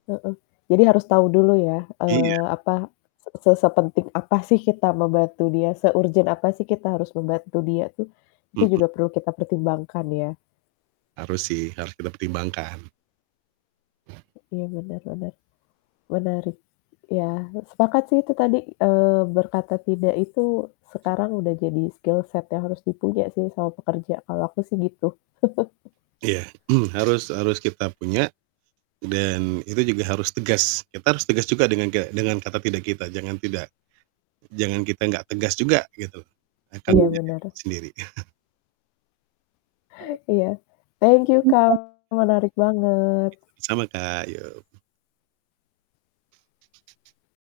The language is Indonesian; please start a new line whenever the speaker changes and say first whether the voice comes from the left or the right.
left: Heeh, jadi harus tahu dulu ya,
right: Iya.
left: eee, apa se sepenting apa sih kita membantu dia, seurgen apa sih kita harus membantu dia tuh, itu
right: Mhm.
left: juga perlu kita pertimbangkan ya.
right: Harus sih, harus kita pertimbangkan.
left: Iya bener bener, menarik, ya sepakat sih itu tadi, eee, berkata tidak itu sekarang udah jadi skill set yang harus dipuja sih sama pekerja kalau aku sih gitu.
right: Iya, mmm, harus harus kita punya, dan itu juga harus tegas, kita harus tegas juga dengan ga dengan kata tidak kita jangan tidak jangan kita nggak tegas juga gitu, akan
left: Iya
right: menjadi
left: bener.
right: repot sendiri.
left: Iya, thank you Kak, menarik banget.
right: Iya, sama sama, Kak, yo.